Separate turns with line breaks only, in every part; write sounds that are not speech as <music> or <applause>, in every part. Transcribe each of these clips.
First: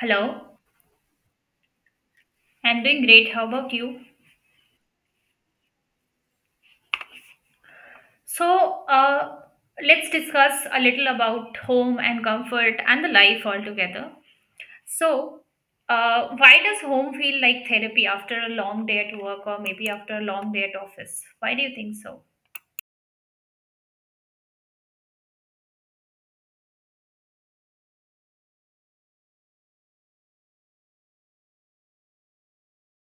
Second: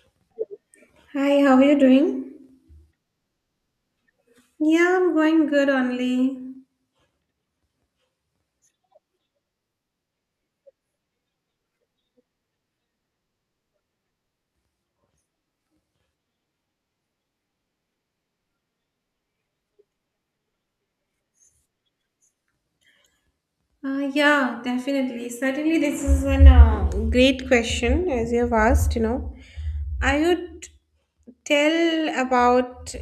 Hello,
Hi, how are you doing?
I'm doing great. How about you?
Yeah, I'm going good only.
So, uh, let's discuss a little about home and comfort and the life altogether. So, why does home feel like therapy after a long day at work, or maybe after a long day at office? Why do you think so?
Yeah, definitely. Certainly, this is one great question as you have asked, I would tell about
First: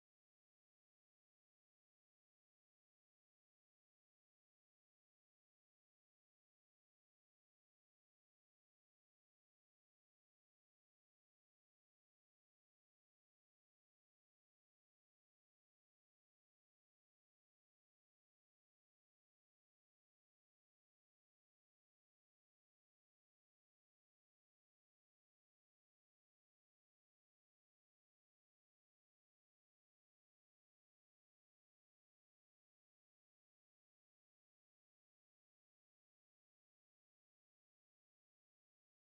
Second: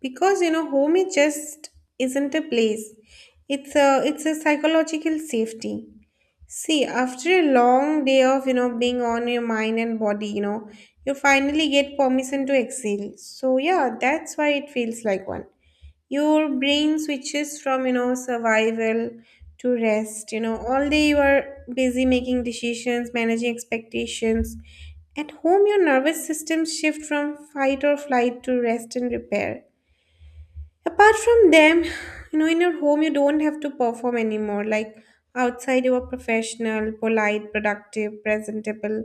because home is just isn't a place. It's a psychological safety. See, after a long day of being on your mind and body, you finally get permission to exhale. So yeah, that's why it feels like one. Your brain switches from survival to rest. All day you are busy making decisions, managing expectations. At home, your nervous system shift from fight or flight to rest and repair. Apart from them, in your home, you don't have to perform anymore. Like outside, you are professional, polite, productive, presentable.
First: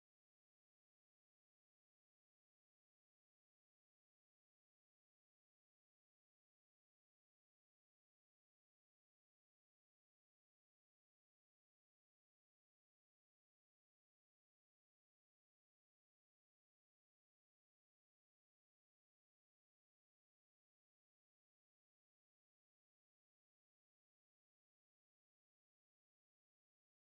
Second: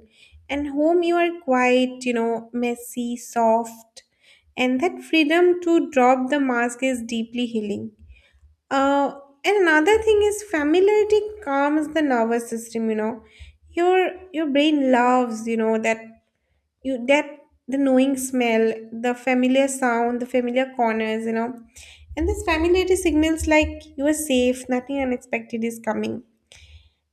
And home, you are quite, messy, soft. And that freedom to drop the mask is deeply healing. Uh, and another thing is, familiarity calms the nervous system, you know. Your brain loves, that you that the knowing smell, the familiar sound, the familiar corners, and this familiarity signals like you are safe, nothing unexpected is coming.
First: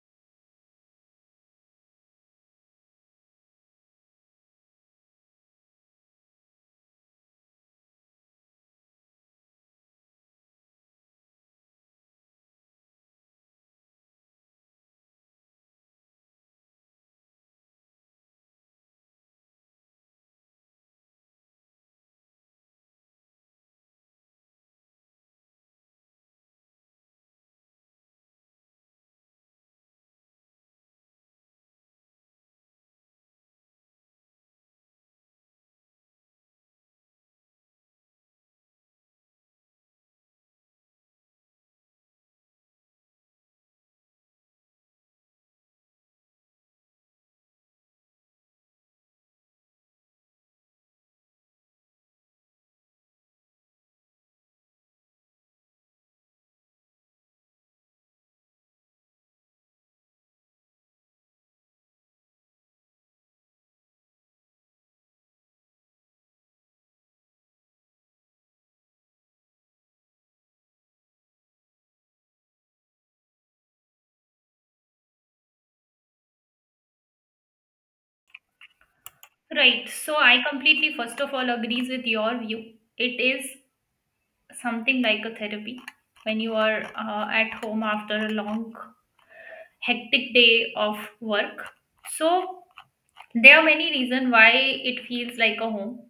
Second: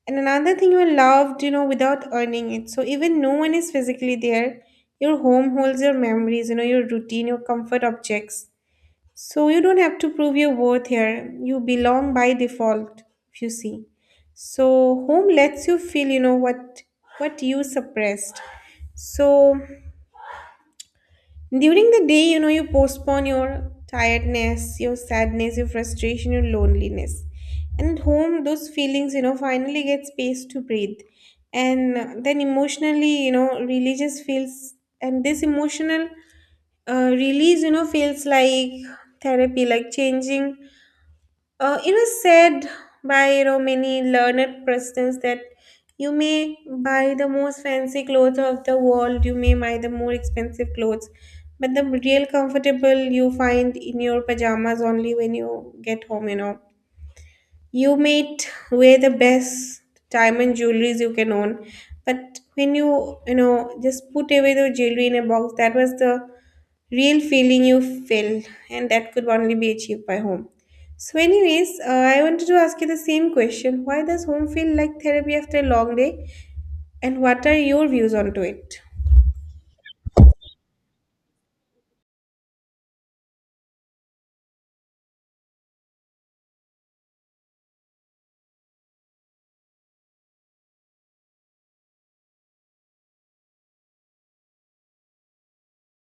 And another thing, you are loved, without earning it. So even no one is physically there, your home holds your memories, your routine, your comfort objects. So you don't have to prove your worth. Here you belong by default. If you see, so home lets you feel what you suppressed. So during the day, you postpone your tiredness, your sadness, your frustration, your loneliness. And at home, those feelings, finally get space to breathe. And then emotionally, religious feels, and this emotional release, feels like therapy, like changing. It is said by many learned persons that you may buy the most fancy clothes of the world, you may buy the more expensive clothes, but the real comfortable you find in your pajamas only when you get home. You might wear the best diamond jewelries you can own, but when you know just put away the jewelry in a box, that was the real feeling you felt. And that could only be achieved by home. So anyways, I wanted to ask you the same question: why does home feel like therapy after a long day, and what are your views onto it?
Right. So, I completely, first of all, agrees with your view. It is something like a therapy when you are at home after a long, hectic day of work. So, there are many reasons why it feels like a home,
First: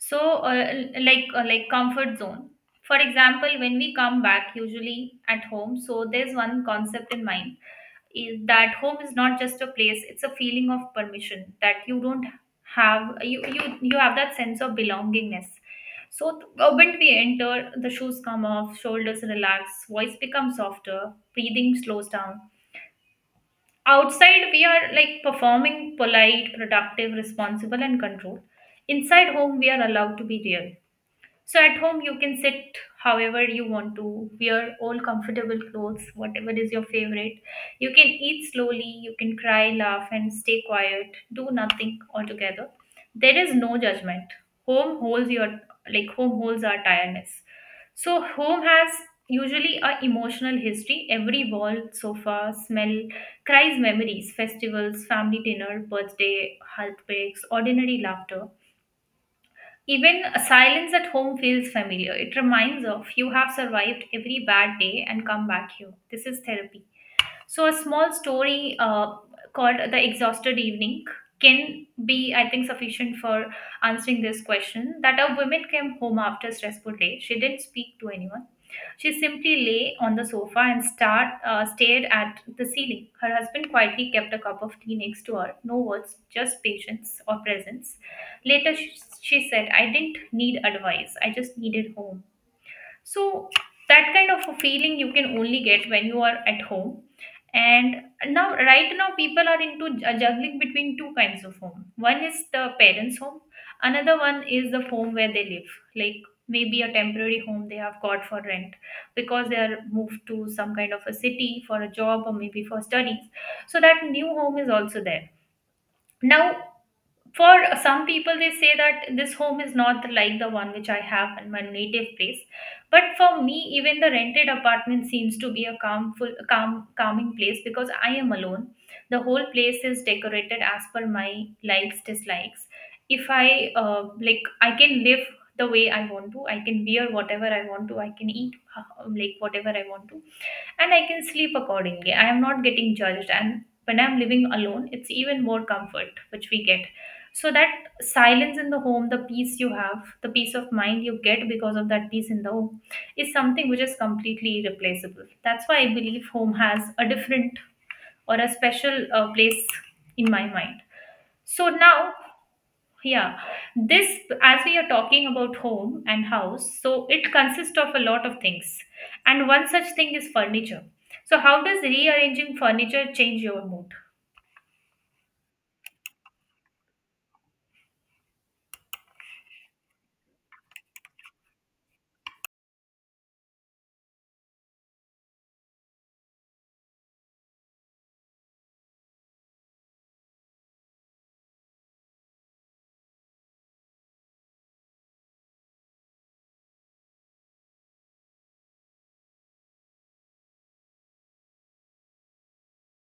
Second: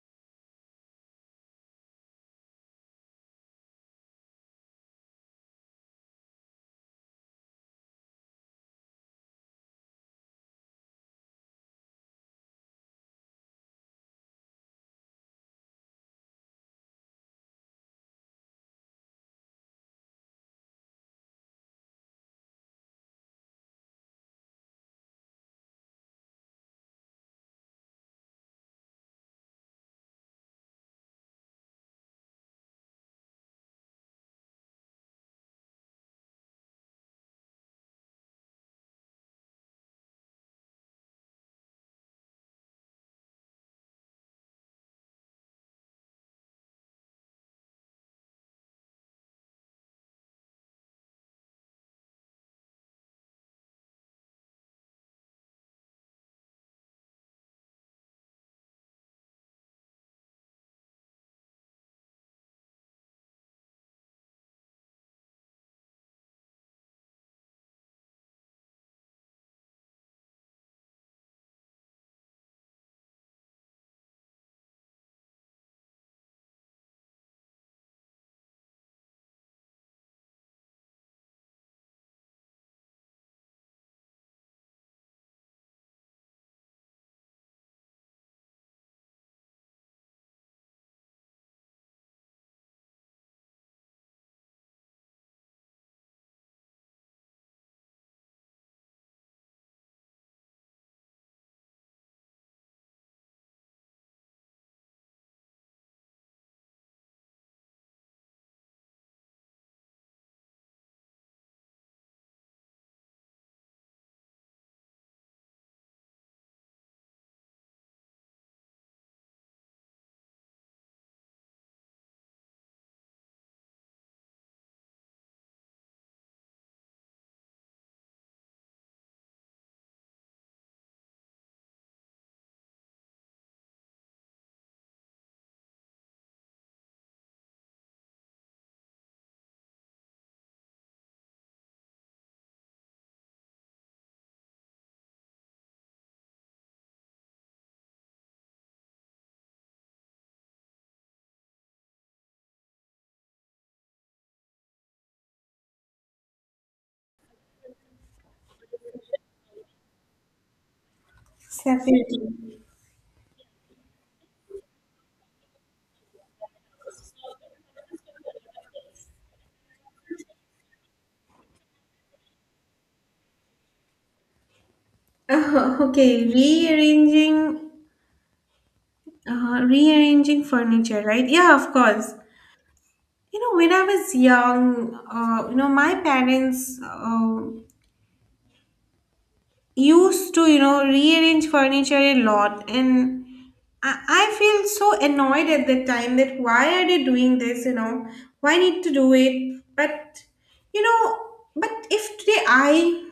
so uh, like comfort zone. For example, when we come back usually at home, so there's one concept in mind is that home is not just a place, it's a feeling of permission that you don't have you you, you have that sense of belongingness. So the moment we enter, the shoes come off, shoulders relax, voice becomes softer, breathing slows down. Outside, we are like performing, polite, productive, responsible and controlled. Inside home, we are allowed to be real. So at home, you can sit however you want to, wear all comfortable clothes, whatever is your favorite. You can eat slowly, you can cry, laugh, and stay quiet, do nothing altogether. There is no judgment. Home holds your Like home holds our tiredness. So home has usually a emotional history. Every wall, sofa, smell, cries memories, festivals, family dinner, birthday, heartbreaks, ordinary laughter. Even a silence at home feels familiar. It reminds of you have survived every bad day and come back here. This is therapy. So a small story called The Exhausted Evening can be, I think, sufficient for answering this question. That a woman came home after a stressful day. She didn't speak to anyone. She simply lay on the sofa and stared at the ceiling. Her husband quietly kept a cup of tea next to her. No words, just patience or presence. Later, she said, I didn't need advice. I just needed home. So that kind of a feeling you can only get when you are at home. And now, right now, people are into juggling between two kinds of home. One is the parents' home, another one is the home where they live, like maybe a temporary home they have got for rent because they are moved to some kind of a city for a job or maybe for studies. So that new home is also there. Now, for some people, they say that this home is not like the one which I have in my native place, but for me, even the rented apartment seems to be a calmful calm calming place because I am alone. The whole place is decorated as per my likes, dislikes. If i uh, like I can live the way I want to, I can wear whatever I want to, I can eat whatever I want to, and I can sleep accordingly. I am not getting judged, and when I'm living alone, it's even more comfort which we get. So that silence in the home, the peace you have, the peace of mind you get because of that peace in the home, is something which is completely irreplaceable. That's why I believe home has a different or a special place in my mind. So now,
Definitely.
yeah, this, as we are talking about home and house, so it consists of a lot of things. And one such thing is furniture. So, how does rearranging furniture change your mood?
Okay, rearranging furniture, right? Yeah, of course. You know, when I was young, my parents used to, rearrange furniture a lot. And I feel so annoyed at that time that why are they doing this, you know? Why need to do it? But, you know, but if today I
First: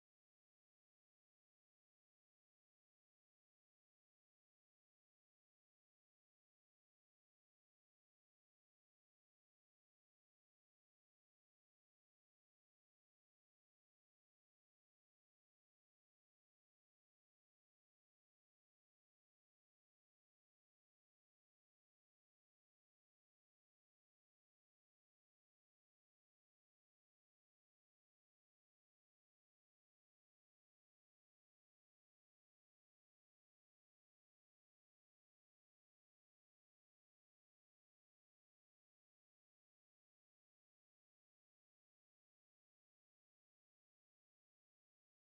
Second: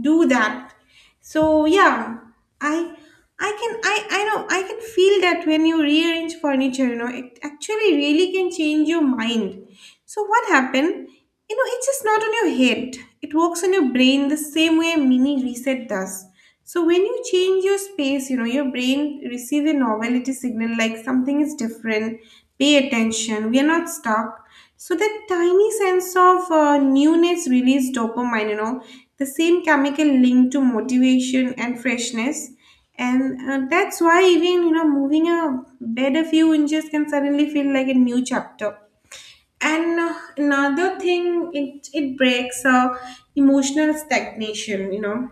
do that, so yeah, I I know I can feel that when you rearrange furniture, it actually really can change your mind. So what happened? You know, it's just not on your head. It works on your brain the same way a mini reset does. So when you change your space, your brain receives a novelty signal like something is different, pay attention, we are not stuck. So that tiny sense of newness releases dopamine, you know, the same chemical linked to motivation and freshness. And that's why even, you know, moving a bed a few inches can suddenly feel like a new chapter. And another thing, it breaks emotional stagnation, you know.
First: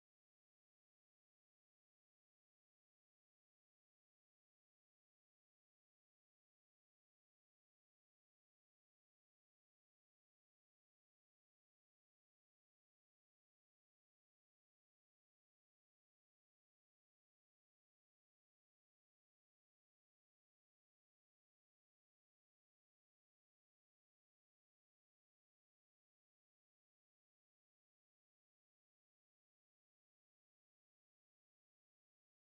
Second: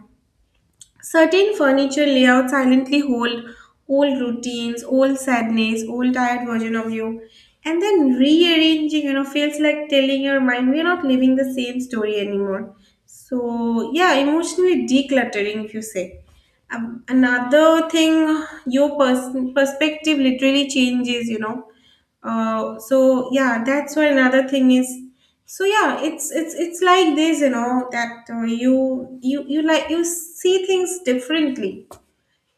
Certain furniture layouts silently hold old routines, old sadness, old tired version of you. And then rearranging, you know, feels like telling your mind we're not living the same story anymore. So, yeah, emotionally decluttering, if you say. Another thing, your perspective literally changes, you know. So, yeah, that's why another thing is, so yeah, it's like this, you know, that you like you see things differently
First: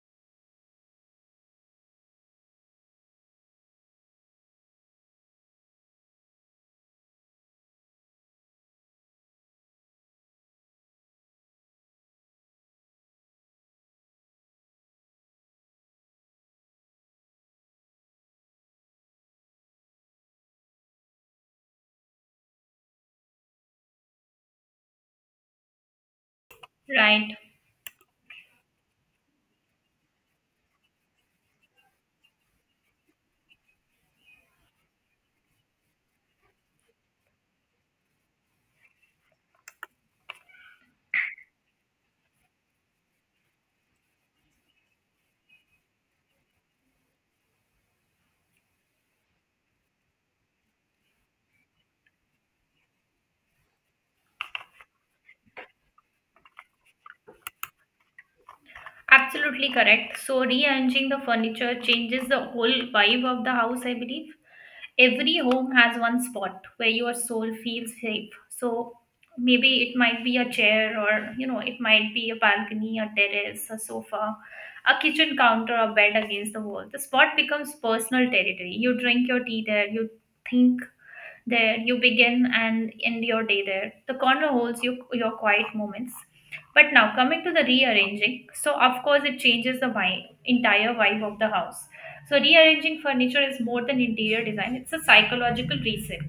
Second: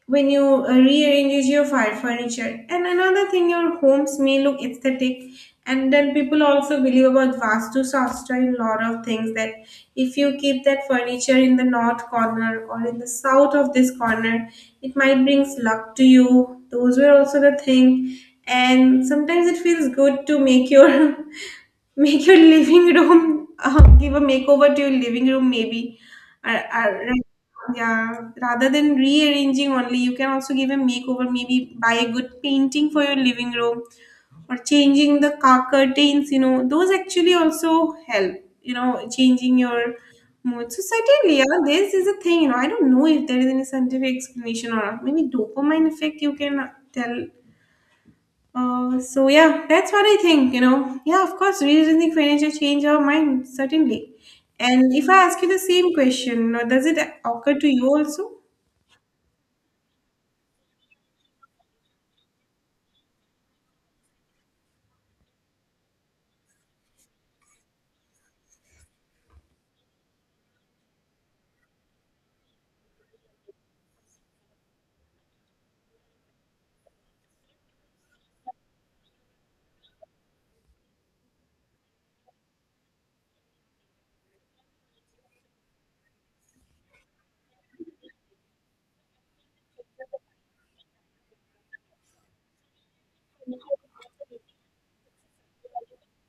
when you rearrange your fire furniture. And another thing, your homes may look aesthetic. And then people also believe about vastu shastra in lot of things, that if you keep that furniture in the north corner or in the south of this corner, it might brings luck to you. Those were also the thing. And sometimes it feels good to make your <laughs> make your living room, give a makeover to your living room, maybe. Or,
Right,
yeah, rather than rearranging only, you can also give a makeover, maybe buy a good painting for your living room, or changing the car curtains, you know, those actually also help, you know, changing your mood. So, certainly, yeah, this is a thing, you know. I don't know if there is any scientific explanation or not. Maybe dopamine effect, you can tell. So yeah, that's what I think. You know, yeah, of course, revisiting furniture change our mind certainly. And if I ask you the same question, you, does it occur to you also?
absolutely correct. So, rearranging the furniture changes the whole vibe of the house, I believe. Every home has one spot where your soul feels safe. So maybe it might be a chair, or you know, it might be a balcony, a terrace, a sofa, a kitchen counter, a bed against the wall. The spot becomes personal territory. You drink your tea there, you think there, you begin and end your day there. The corner holds you, your quiet moments. But now coming to the rearranging, so of course it changes the vibe, entire vibe of the house. So rearranging furniture is more than interior design, it's a psychological reset.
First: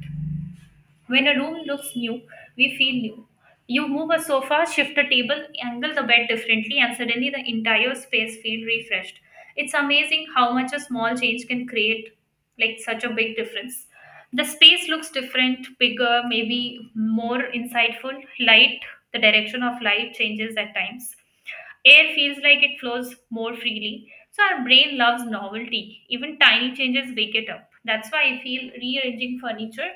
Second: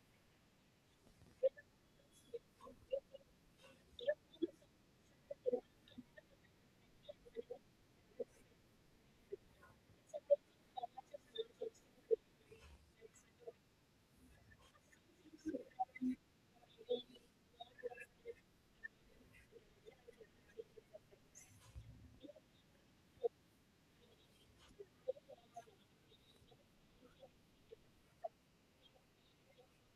When a room looks new, we feel new. You move a sofa, shift a table, angle the bed differently, and suddenly the entire space feels refreshed. It's amazing how much a small change can create like such a big difference. The space looks different, bigger, maybe more insightful. Light, the direction of light changes at times. Air feels like it flows more freely. So our brain loves novelty. Even tiny changes wake it up. That's why I feel rearranging furniture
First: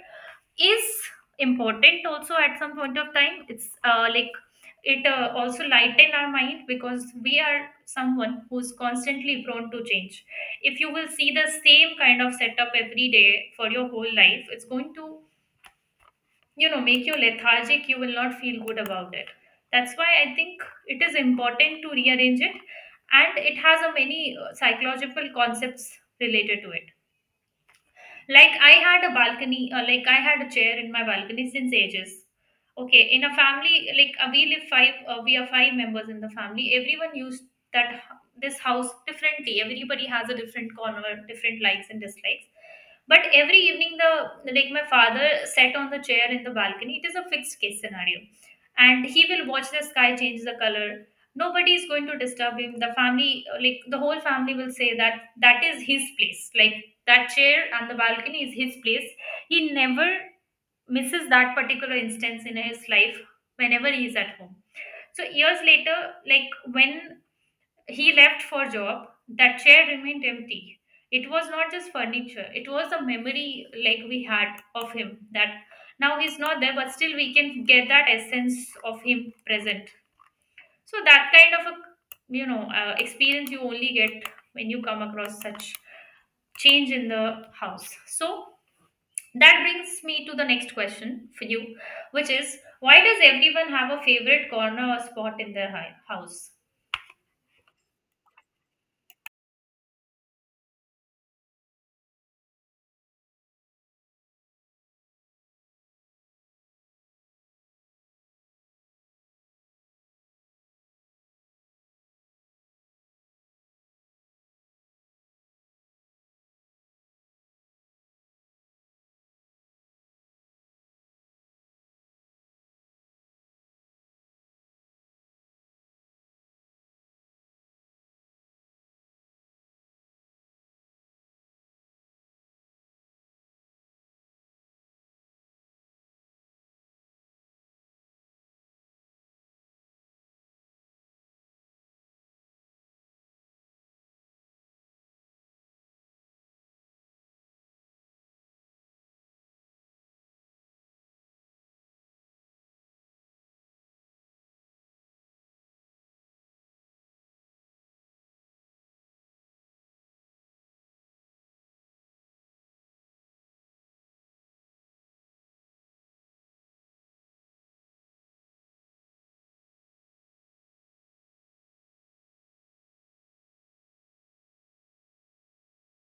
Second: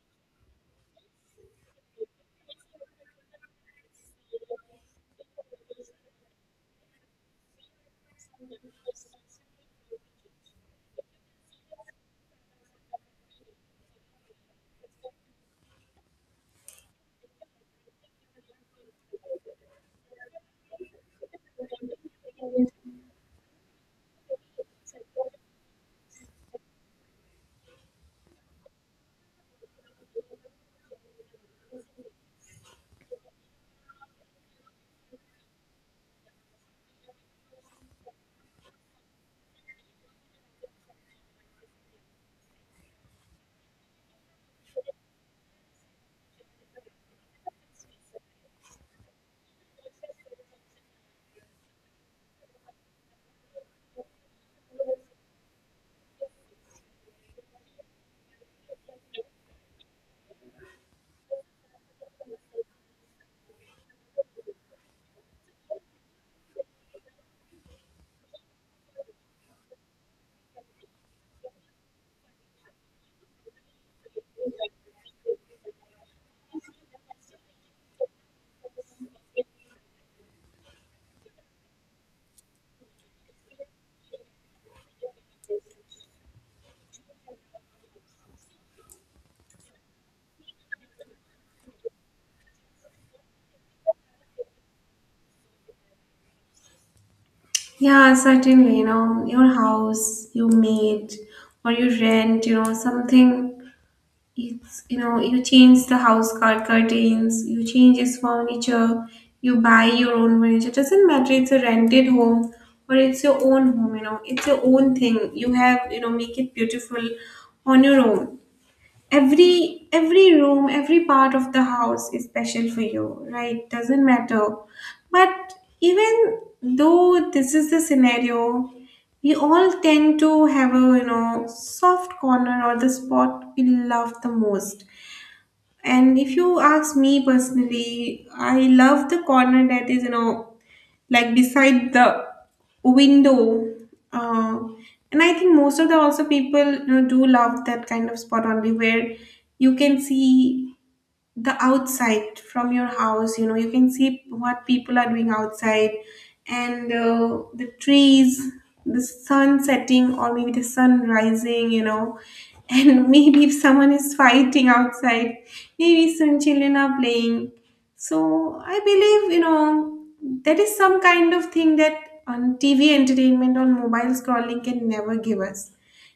is important also. At some point of time, it also lighten our mind, because we are someone who's constantly prone to change. If you will see the same kind of setup every day for your whole life, it's going to, you know, make you lethargic, you will not feel good about it. That's why I think it is important to rearrange it. And it has a many psychological concepts related to it. Like I had a chair in my balcony since ages. Okay, in a family, like we are 5 members in the family. Everyone used this house differently. Everybody has a different corner, different likes and dislikes. But every evening, the like my father sat on the chair in the balcony. It is a fixed case scenario. And he will watch the sky change the color. Nobody is going to disturb him. The family uh, like the whole family will say that that is his place, like that chair and the balcony is his place. He never misses that particular instance in his life whenever he is at home. So years later, like when he left for job, that chair remained empty. It was not just furniture, it was a memory like we had of him. That now he's not there, but still we can get that essence of him present. So that kind of a, you know, experience you only get when you come across such change in the house. So that brings me to the next question for you, which is why does everyone have a favorite corner or spot in their house?
Yeah, certainly. You know, your house you made or you rent, you know, something. It's, you know, you change the house curtains, you change its furniture, you buy your own furniture. Doesn't matter, it's a rented home or it's your own home, you know. It's your own thing, you have, you know, make it beautiful on your own. Every room, every part of the house is special for you, right? Doesn't matter. But even though this is the scenario, we all tend to have a, you know, soft corner or the spot we love the most. And if you ask me personally, I love the corner that is, you know, like beside the window. Uh, and I think most of the also people, you know, do love that kind of spot only, where you can see the outside from your house. You know, you can see what people are doing outside and the trees, the sun setting or maybe the sun rising, you know. And <laughs> maybe if someone is fighting outside, maybe some children are playing. So I believe, you know, that is some kind of thing that on tv entertainment, on mobile scrolling, can never give us.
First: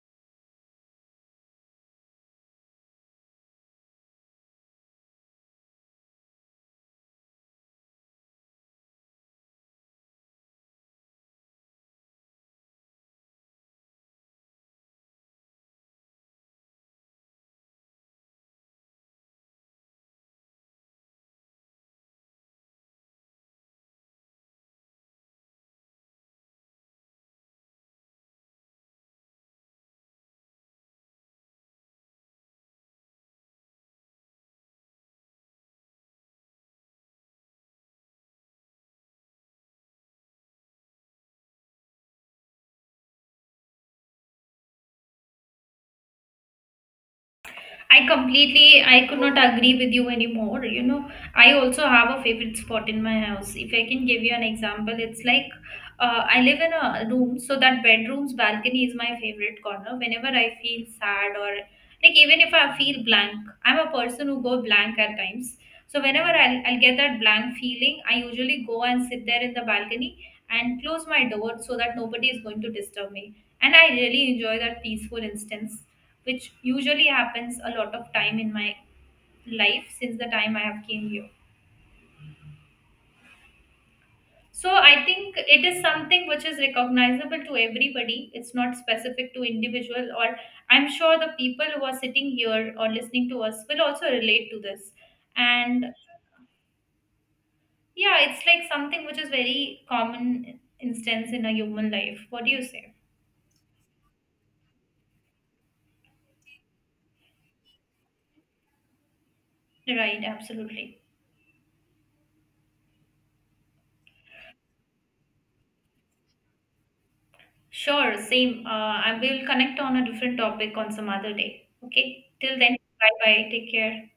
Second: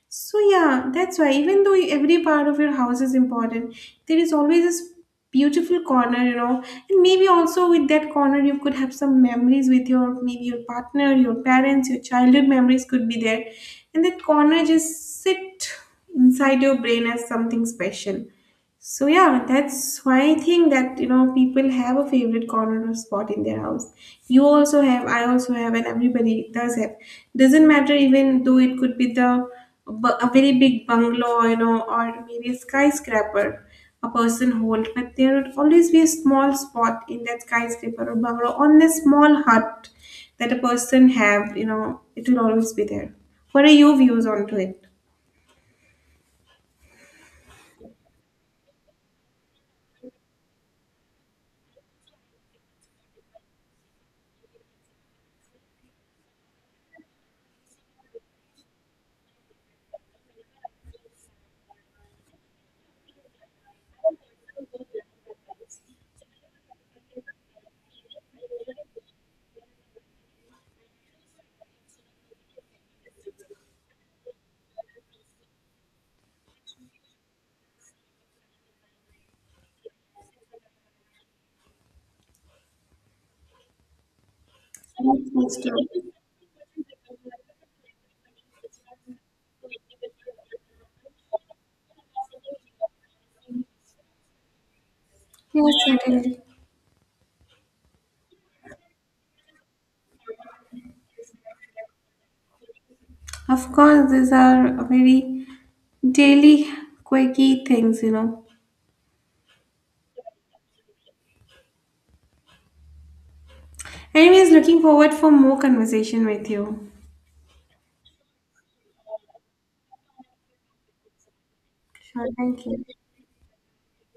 So yeah, that's why, even though every part of your house is important, there is always this beautiful corner, you know. And maybe also with that corner you could have some memories with your, maybe your partner, your parents, your childhood memories could be there. And that corner just sit inside your brain as something special. So yeah, that's why I think that you know people have a favorite corner or spot in their house. You also have, I also have, and everybody does have. Doesn't matter, even though it could be the a very big bungalow, you know, or maybe a skyscraper a person hold, but there would always be a small spot in that skyscraper or bungalow on a small hut that a person have. You know, it will always be there. What are your views onto it?
I completely, I could not agree with you anymore. You know, I also have a favorite spot in my house. If I can give you an example, it's like I live in a room, so that bedroom's balcony is my favorite corner. Whenever I feel sad, or like even if I feel blank, I'm a person who go blank at times. So whenever I'll get that blank feeling, I usually go and sit there in the balcony and close my door so that nobody is going to disturb me. And I really enjoy that peaceful instance which usually happens a lot of time in my life since the time I have came here. So I think it is something which is recognizable to everybody. It's not specific to individual, or I'm sure the people who are sitting here or listening to us will also relate to this. And yeah, it's like something which is very common instance in a human life. What do you say?
Of course, these are very daily, quirky things, you know.
Right, absolutely.
Anyways, looking forward for more conversation with you.
Sure, same. And we'll connect on a different topic on some other day.
Sure,
Okay. Till
thank
then,
you.
bye bye. Take care.